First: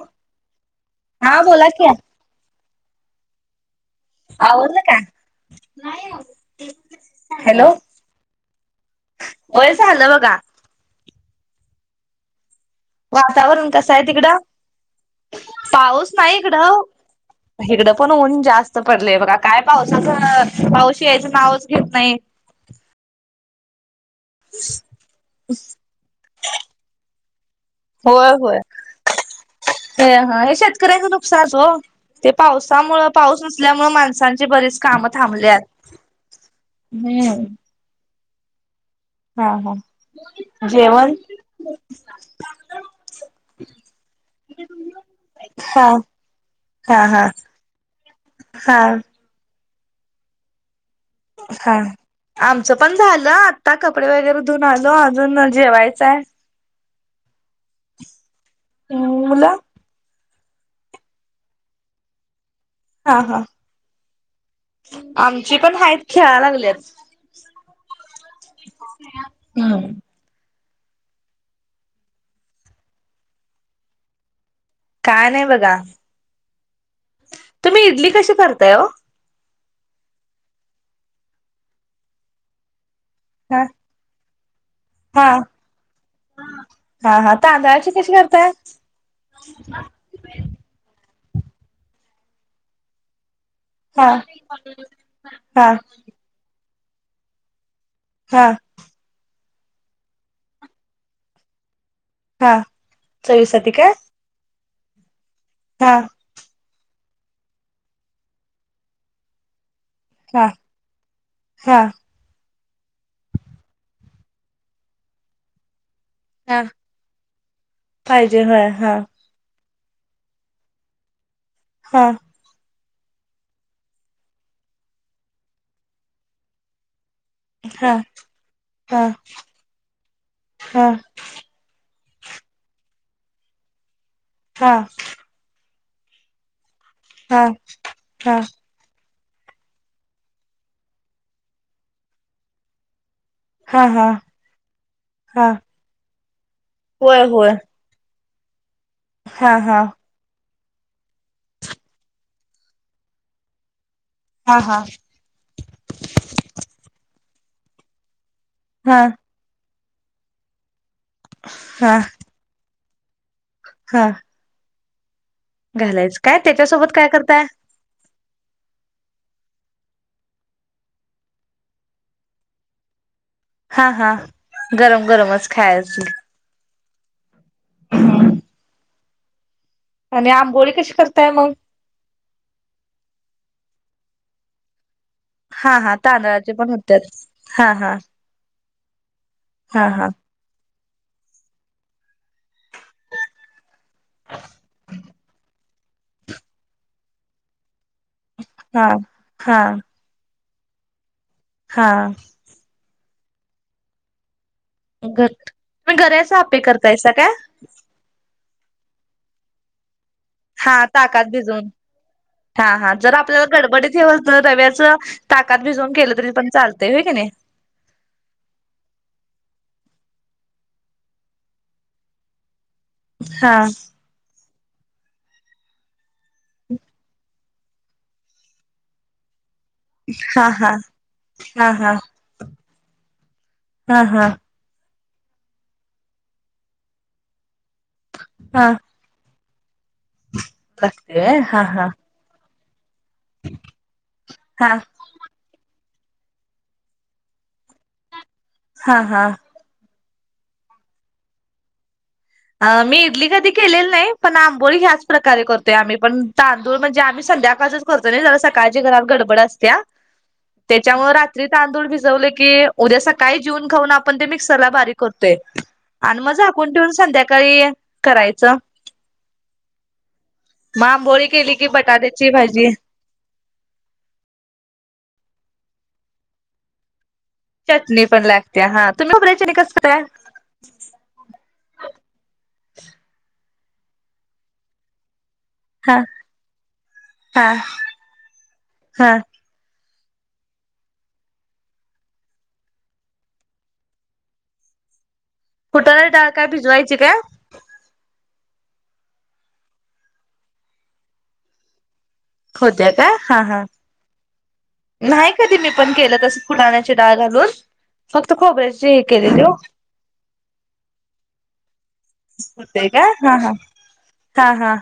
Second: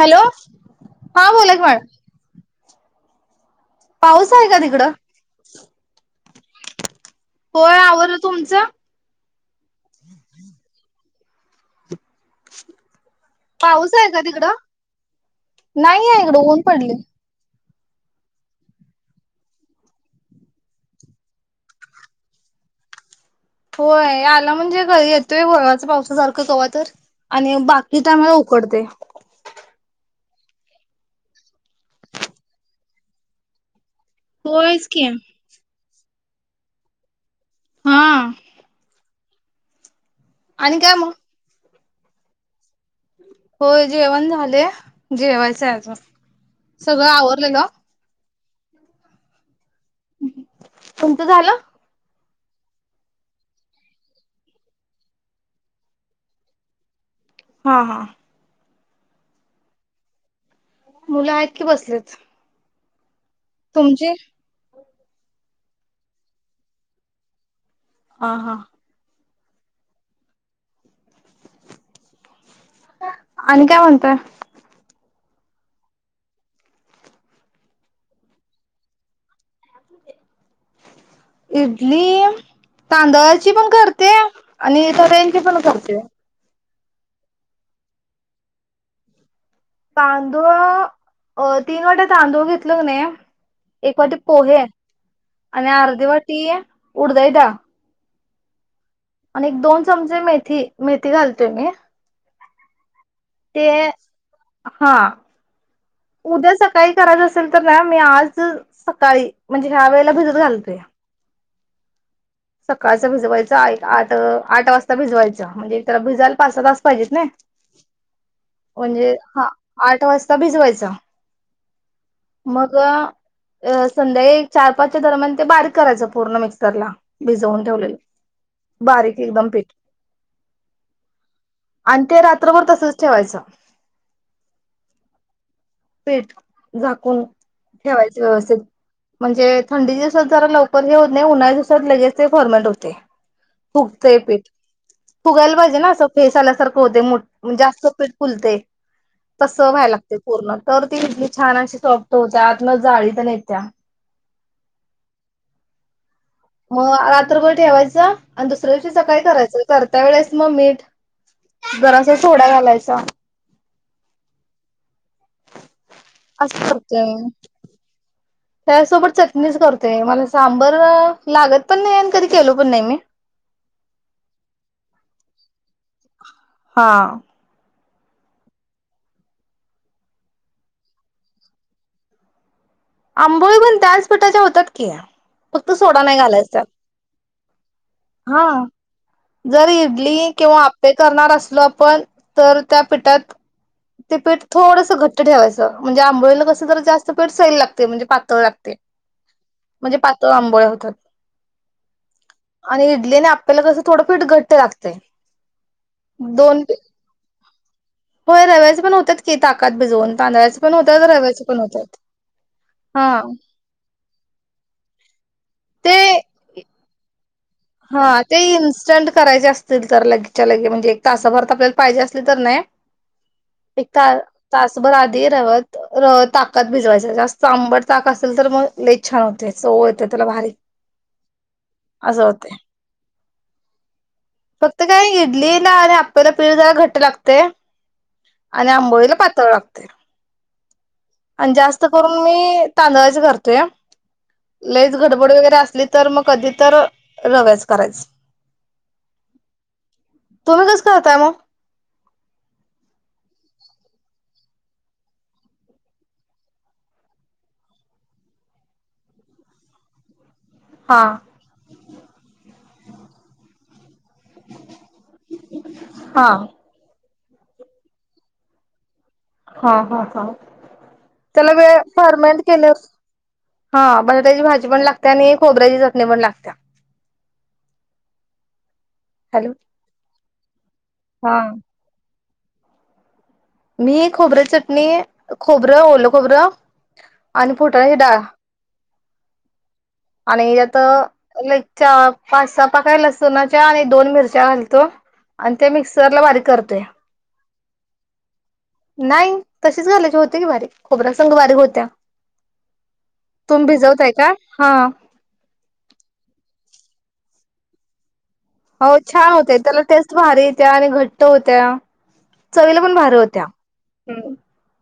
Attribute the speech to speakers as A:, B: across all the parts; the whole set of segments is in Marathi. A: हॅलो! हा बोलाक
B: बोला
A: मॅड
B: की
A: पाऊस आहे
B: आवरल
A: तिकडं
B: का? हॅलो
A: होय आवरल तुमचं?
B: वय झालं बघा.
A: [inaudible]
B: वातावरण कस
A: पाऊस
B: हाय
A: आहे का
B: तिकडं?
A: नाही
B: पाऊस
A: आहे
B: नाय
A: ऊन
B: इकडं.
A: पडले
B: हिकड पण ऊन जास्त पडलेय बघा काय पावसाचं अं पाऊस यायचं नावच घेत नाही.
A: होय आ आला म्हणजे कधी येतोय वळवाच्या पावसासारखं कवा तर आणि बाकी टायमला उकडतंय.
B: ते हा हे शेतकऱ्यांचं नुकसानच ओ ते पावसामुळं पाऊस नसल्यामुळे माणसांचे बरेच
A: होयच
B: काम
A: की
B: थांबल्यात हं.
A: हां.
B: हा हा
A: आणि काय मग
B: जेवण?
A: होय जेवण झालय, जेवायचं
B: हा
A: अजून, सगळं आवरलेलं.
B: हां.
A: तुमचं झालं
B: हां. आमचं पण झालं आत्ता कपडे वगैरे धुन आलो अजून अं जेवायचंय.
A: हां हां.
B: हम्म मुल?
A: मुलं हायत की बसलेत.
B: हा हा.
A: तुमचे?
B: आमची पण हाईत खेळा लागल्यात.
A: हां हां.
B: हम्म.
A: आणि काय म्हणताय?
B: काय नाय बघा, तुम्ही इडली कशी करताय वो?
A: इडली तांदळाची
B: हा
A: पण करतेय आणि
B: हा
A: रव्यांनचीपण करते.
B: हा, हा तांदळाची कशी करताय?
A: तांदूळ अ, तीन वाट्या तांदूळ घेतलं कणी एक
B: हा
A: वाटी पोहे
B: हा
A: आणि आर्धी वाटी उडदाची डाळ
B: हा
A: आणि एक दोन चमचे मेथी, मेथी घालते मी
B: हा
A: ते
B: चवीसाठी काय?
A: हां
B: हा
A: उद्या सकाळी करायचं असेल तर ना, मी आज सकाळी म्हणजे ह्या वेळेला भिजत
B: हा
A: घालते.
B: हा
A: सकाळच भिजवायच आय आठ, आठ वाजता भिजवायच म्हणजे त्याला भिजाल
B: हा
A: पासा तास पाहिजेत नैय,
B: पाहिजे होय हा
A: म्हणजे हा आठ वाजता भिजवायच
B: हं
A: मग अ, संध्याकाळी चार- पाचच्या दरम्यान ते बारीक करायचं पूर्ण मिक्सरला. भिजवून
B: हा हा
A: ठेवलय,
B: हा
A: बारीक एकदम पीठ.
B: हा
A: आणि ते रात्रभर तसंच ठेवायचं
B: हा
A: पीठ झाकून
B: हा
A: ठेवायच व्यवस्थित म्हणजे थंडीच्या दिवसात जरा लवकर हे होत नाही, उन्हाळ्या दिवसात लगेच ते फॉर्मेट होतंय.
B: हा हा
A: फुगतंय पीठ,
B: हा
A: फुगायला पाहिजे ना असं फेस आल्यासारखं होतय
B: होय होय
A: मोठ जास्त पीठ फुलतय,
B: हा
A: तसं
B: हा
A: व्हाय लागतंय पूर्ण तर ती इडली छान अशी सॉफ्ट होत्या, आतन जाळी तेन येत्या.
B: हा हा
A: म अ रात्रभर ठेवायचं आणि दुसऱ्या दिवशी
B: हा
A: सकाळी करायचं करत्या वेळेस म मीठ
B: हा
A: जरासा सोडा घालायचा.
B: हा घालायचं, काय
A: असं
B: त्याच्यासोबत
A: करतोय
B: काय
A: मी.
B: करताय?
A: [unintelligible] त्यासोबत चटणीच करतोय, मला सांबर लागत पण नाही आणि कधी केलो पण नाही मी
B: हा, हा गरम गरमच खायायची
A: हा
B: आणि आंबोळी कशी करताय मग?
A: आंबोळी पण त्याच पीठाच्या होतात की फक्त
B: हा, हा
A: सोडा नाही
B: तांदळाचे पण हुत्यात हा हां
A: हां जर इडली किंवा आप्पे करणार असलो आपण, तर त्या पिठात ते पिठ थोडसं घट्ट ठेवायचं, म्हणजे आंबोळीला कस जरा जास्त पीठ सईल लागतय म्हणजे पा तळ लागतय
B: हा हा
A: म्हणजे पातळ आंबोळ्या होतात.
B: हां
A: आणि इडली आणि अप्पेला कसं थोडं पीठ घट्ट लागत
B: घट्ट, तुम्ही गऱ्याच आप्पे करतायसा काय?
A: होय रव्याचे पण होतात की ताकात भिजवून. तांदळाचे पण
B: हा
A: होतात
B: ताकात
A: रव्याचे पण
B: भिजून
A: होतात.
B: हा हा जर आपल्याला गडबडी हे हुसतर रव्याच ताकात भिजवून
A: ते
B: केलं तरी पण चालतंय. दे हो की नाही
A: हा ते इन्स्टंट करायचे असतील तर लगेचच्या लगे म्हणजे एक तासाभरात आपल्याला पाहिजे असली तर ना
B: हा
A: तासभर आधी रवा ताकात भिजवायच जास्त आंबट ताक असेल तर मग लेच छान होत. चव येत त्याला
B: हा
A: भारी
B: हा हा हा
A: असं होते.
B: हा हा
A: फक्त काय नाही इडली ना आणि आपल्याला पीठ जरा घट लागते.
B: हा
A: आणि आंबोईला पातळ लागतं.
B: असक्तवे हा हा [unintelligible]
A: मी तांदळाच करतोय
B: हा
A: लयच भारी गडबड वगैरे असली तर मग कधी तर रव्याच करायचं
B: हा हा
A: तुम्ही कसं करताय मग?
B: मी इडली कधी केलेली नाही पण आंबोळी ह्याच प्रकारे करतोय आम्ही पण तांदूळ म्हणजे आम्ही संध्याकाळच करतो ना ज सकाळची घरात गडबड असतीया
A: ह
B: त्याच्यामुळे रात्री तांदूळ भिजवले की उद्या सकाळी जिवून खाऊन आपण ते मिक्सरला बारीक करतोय आणि
A: हा
B: मग झाकून ठेवून संध्याकाळी करायचं.
A: हा हा हा
B: मग आंबोळी
A: त्याला
B: केली की
A: वेळ
B: बटाट्याची
A: परर्मंट
B: भाजी
A: केल्यावर हा बटाट्याची भाजी पण लागते आणि खोबऱ्याची चटणी पण लागते.
B: चटणी पण लागते हा तुम्ही
A: हॅलो
B: खोबऱ्याची कसं
A: हा मी खोबऱ्याची चटणी खोबरं
B: हा
A: ओलं खोबरं
B: हा
A: आणि फुटाण्याची डाळ
B: हा
A: आणि यात लाईक पाच सहा पाकळ्या लसुणाच्या आणि दोन मिरच्या घालतो. आणि ते
B: फुटाण्याची
A: मिक्सर ला
B: डाळ
A: बारीक
B: काय
A: करतोय.
B: भिजवायची काय?
A: नाही तशीच घालायची होते की बारीक खोबऱ्या संघ बारीक होत्या.
B: होत्या काय हा हा
A: तुम्ही भिजवताय का हा?
B: नाही कधी मी पण केलं तसं फुटाण्याची डाळ घालून. फक्त खोबऱ्याची
A: हो
B: हे
A: छान
B: केलेली ओ
A: होतंय त्याला टेस्ट भारी येत्या आणि घट्ट होत्या चवीला पण भारी होत्या. हम्म
B: हां हां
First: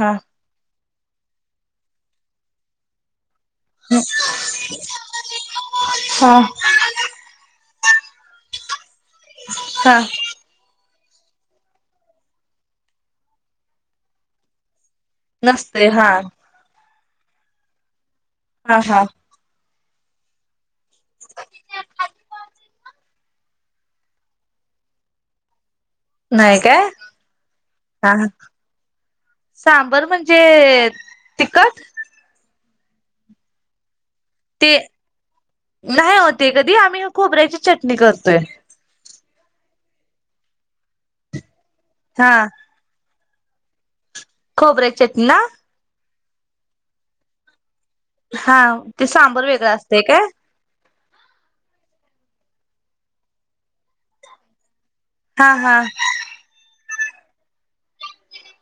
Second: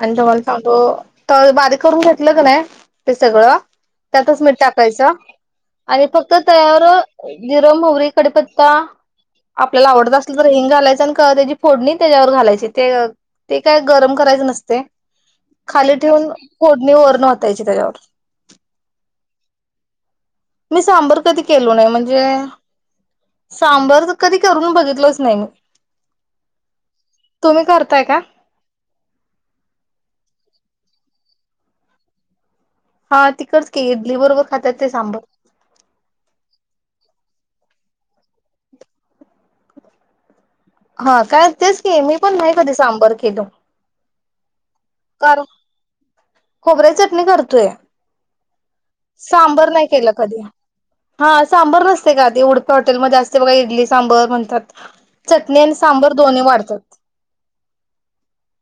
A: आणि तुम्हाला सांगतो तळ बारीक करून घेतलं का नाय ते सगळं त्यातत मीठ टाकायचं आणि फक्त
B: हा
A: तव्यावरं जिरं मोहरी कढीपत्ता आपल्याला
B: हा
A: आवडतं असेल तर हिंग घालायचं आणि कवा त्याची फोडणी त्याच्यावर घालायची ते ते काय गरम करायचं नसतंय.
B: नसतय
A: खाली
B: हा
A: ठेवून फोडणी वरून ओतायची त्याच्यावर
B: हा हा
A: मी सांबर कधी केलो नाही म्हणजे सांबारच कधी करून बघितलोच नाही मी.
B: नाही काय
A: तुम्ही करताय का?
B: हां सांबर म्हणजे तिखट?
A: हां तिखटच की इडली बरोबर खात्यात ते सांबर.
B: नाही हो ते कधी आम्ही खोबऱ्याची चटणी करतोय.
A: हां काय तेच की मी
B: हा
A: पण नाही कधी सांबर केलो.
B: खोबऱ्या
A: कारु खोबऱ्याची चटणी करतोय.
B: हा ते
A: सांबर
B: वेगळं
A: नाही
B: असतय
A: केलं
B: काय
A: कधी. हा सांबर नसतय का ते उडपी हॉटेलमध्ये असते बघा इडली सांबर म्हणतात.
B: हा
A: चटणी आणि
B: हा
A: सांबर दोन्ही वाढतात.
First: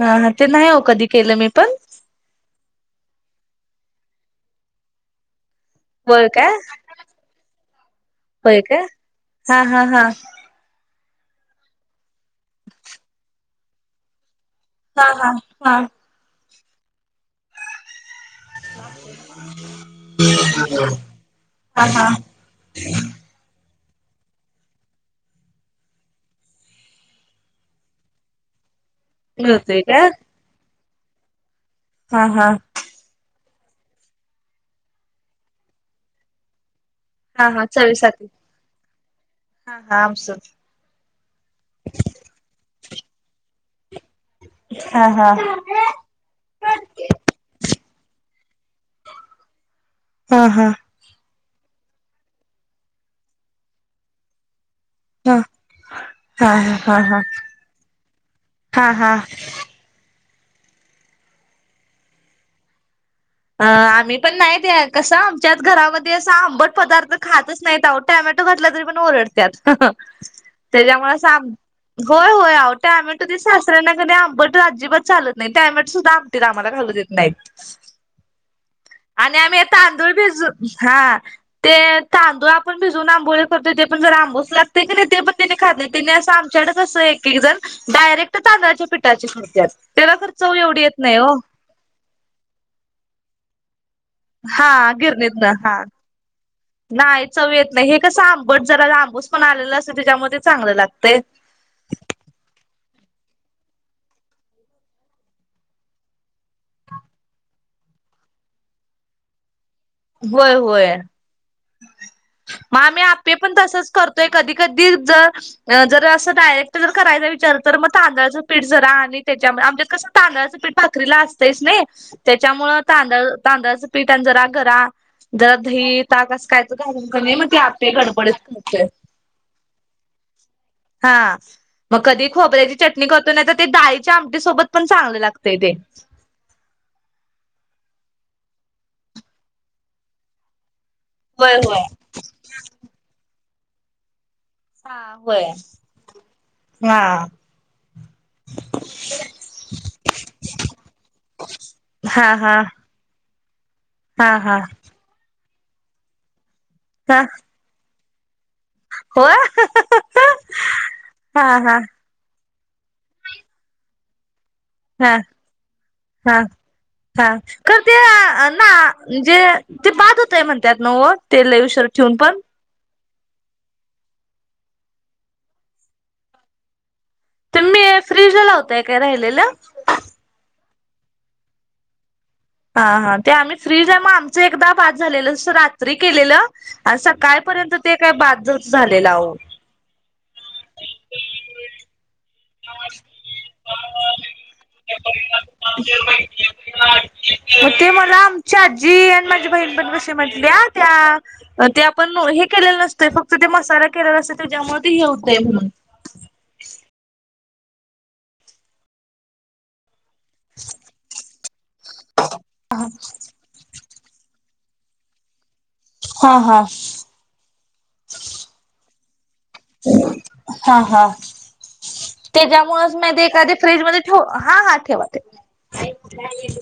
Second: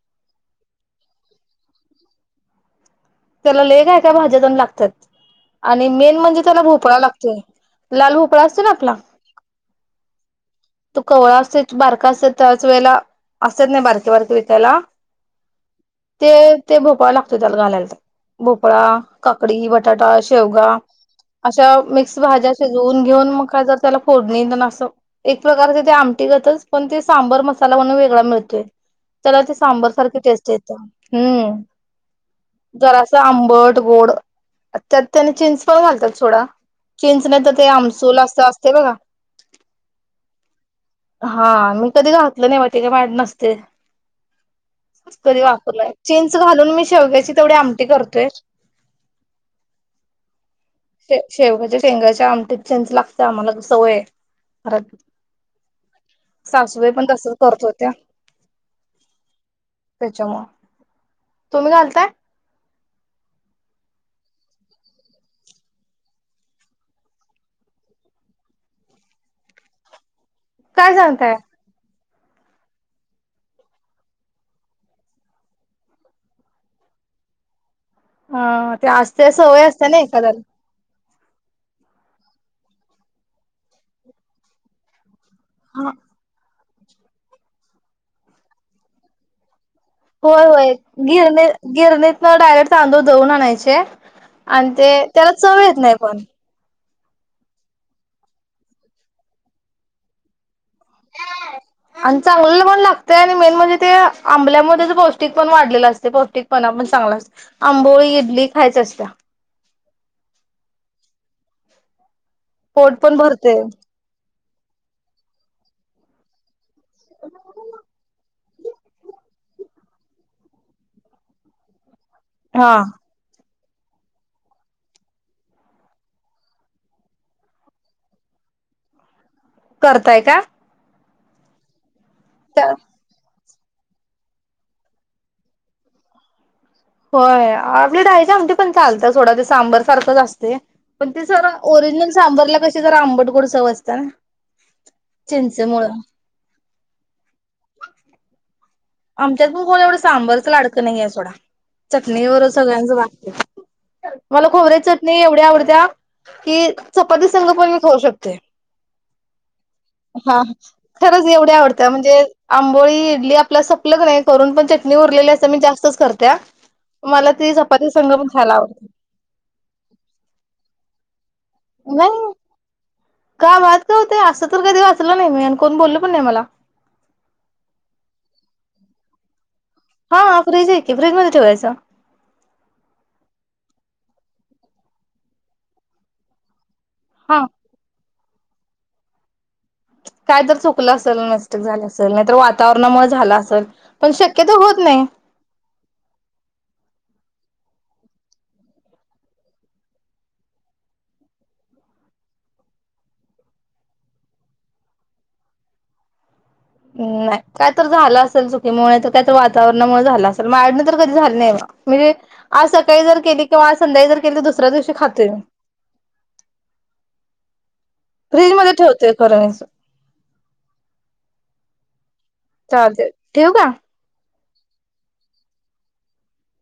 B: हां ते नाही हो कधी केलं मी पण
A: त्याला लय काय काय भाज्या तेन लागत्यात. आणि मेन
B: होय
A: म्हणजे
B: काय
A: त्याला भोपळा लागतोय लाल भोपळा
B: होय
A: असतो ना
B: काय
A: आपला
B: हा हा हा
A: तो कवळा असतोय बारका असतोय त्याच वेळेला असत्यात नाही बारके बारके विकायला
B: हां हां हा
A: ते ते भोपळा लागतोय त्यात घालायला भोपळा, काकडी, बटाटा, शेवगा अशा
B: हा हा
A: मिक्स भाज्या शिजवून घेऊन म का जर त्याला फोडणी देऊन असं एक प्रकारचे ते आमटी गतच पण ते सांबर मसाला म्हणून वेगळा मिळतोय. त्याला ते
B: मिळतोय
A: सांबर
B: काय
A: सारखी टेस्ट येत्या हम्म
B: हां हां
A: जरासं आंबट-गोड त्यात तेनी चिंच पण घालतात सोडा चिंच नाही
B: हा
A: तर
B: हा
A: ते आमसूल
B: चवीसाठी
A: अस असतय बघा.
B: हा हा आमसूल
A: हां मी कधी घातलं नाही म ते का माहित नसते.
B: हा हा
A: कधी
B: हा
A: वापरलाय चिंच घालून मी शेवग्याची तेवढी आमटी करतोय.
B: हा हा
A: शे शेवगच्या शेंगाच्या आमटीत चिंच लागत्या आम्हाला तर सवय हाय
B: हा हा
A: सासुबाई
B: हा
A: पण
B: हा
A: तसच करत होत्या.
B: हा हा
A: त्याच्यामुळं तुम्ही घालताय?
B: अ आम्ही पण नाही ते कसं आमच्यात घरामध्ये असं आंबट पदार्थ खातच नाहीत आओ टॅमॅटो घातला तरी पण ओरडत्यात
A: काय
B: त्याच्यामुळे असं
A: सांगताय?
B: आम होय होय अहो टॅमेटो ते सासऱ्यांना क नाय आंबट अजिबात चालत नाही टॅमेटो सुद्धा टीत आम्हाला घालू देत नाहीत.
A: हं ते असत्या सवय असत्या नाही एखाद्याला
B: हां ते तांदूळ आपण भिजवून आंबोळी करतोय ते पण जरा आंबूस लागतय कणी ते पण खात
A: हा.
B: नाहीत अस आमच्याकडं कसं एक एक जण डायरेक्ट तांदळाच्या पिठाची करत्यात. त्याला खर
A: होय
B: चव
A: होय
B: एवढी येत नाही ओ
A: गिरणी गिरणीतनं डायरेक्ट तांदूळ दळून आणायचे आणि
B: हा
A: ते त्याला
B: गिरणीतन
A: चव येत
B: हा
A: नाही पण
B: नाही चव येत नाही हे कसं आंबट जरा आंबूस पणा आलेला असतोय त्याच्यामुळं ते चांगलं लागतय.
A: [inaudible] आणि चांगलं पण लागतंय आणि मेन म्हणजे ते आंबल्यामुळे त्याचं पौष्टिक पण वाढलेलं असतय पौष्टिकपणा पण चांगला असत. आंबोळी, इडली खायची असत्या.
B: होय होय मग
A: पोट
B: आम्ही आप्पे पण
A: भरते.
B: तसच कर तोय कधी कधी जर जर असं डायरेक्ट जर करायचा विचार तर मग तांदळाचं पीठ जरा आणि त्याच्यामुळे आमच्यात कसं तांदळाचं पीठ भाकरीला असतयच नाही
A: हा
B: त्याच्यामुळं तांदळ तांदळाचं पीठ आणि जरा गरा जरा दही ताक असं कायतर घालून कणी मग ते आप्पे गडबडीत होतय
A: करताय काय?
B: हा मग कधी
A: त्या
B: खोबऱ्याची चटणी करतोय नाही तर ती डाळी च्या आमटी सोबत पण चांगल लागतय ते.
A: होय. आम्ही डाळीची आमटी पण चालत्या सोडा ते सांबर सारखंच असतय. पण ते जरा
B: होय होय
A: ओरिजिनल सांबरला कशी जरा अंबट - गोड चव असत्या.
B: ह होय.
A: चिंचेमुळ
B: हा.
A: आमच्यात पण कोण एवढं सांबरचं लाडकं नाहीयाय सोडा.
B: हा
A: चटणी वरच
B: हा
A: सगळ्यांचं भागतय.
B: हा
A: मला
B: हा
A: खोबऱ्याची चटणी एवढी आवडत्या. की
B: हा
A: चपाती संंग पण मी खाऊू शकतोय.
B: हो हा
A: हा खरंच एवढी
B: हा
A: आवडत्या म्हणजे आंबोळी इडली आपल्या सप सपल क नाही करून पण ते चटणी
B: हा
A: उरलेली असत्या. मी जास्तच
B: हा
A: करत्या. मला
B: हा
A: ती
B: खर
A: चपाती
B: ते
A: संग पण खायला
B: ना
A: आवडत्या.
B: म्हणजे ते बाद होतय म्हणत्यात नव्ह व ते लय उशर ठेवून
A: नाही
B: पण.
A: का बाद का होतय? असं तर कधी वाचलं नाही मी. आणि कोण बोललो पण नाही मला.
B: तर मी फ्रीज लावताय काय राहिलेलं?
A: हा फ्रीज आहे की, फ्रीज मध्ये ठेवायचं.
B: हा हा ते आम्ही फ्रीज हाय म आमचं एकदा बाद झालेलं स रात्री केलेलं. आणि
A: हा
B: सकाळीपर्यंत ते काही बादच झालेलं आव.
A: काय तर चुकलं असल मिस्टेक झाल असल. नाही तर वात वातावरणामुळ झाल असल. पण शक्यतो होत नाही.
B: [unintelligible] मग ते मला आमची आजी आणि माझी बहीण पण कशी म्हटल्या त्या म ते आपण हे केलेलं नसतंय फक्त ते मसाला केलेल असतय त्याज्यामुळ ते हे होतय म्हणून.
A: नाही काय तर झालं असल चुकीमुळ नाहीतर त्याच वातावरणामुळ झालं असल. माझ्याकडण तर कधी झालं नाही बा. मी आज सकाळी जर केली किंवा आज संध्याळी जर केली तर दुसऱ्या दिवशी खातोय मी.
B: हा हा.
A: फ्रीज मध्ये ठेवतोय खरं मी.
B: हा हा.
A: चहा
B: त्याज्यामुळच म ते एखाद
A: ठेवू का
B: फ्रीजमध्ये ठेवू? हा - हा ठेवा -ठेवा.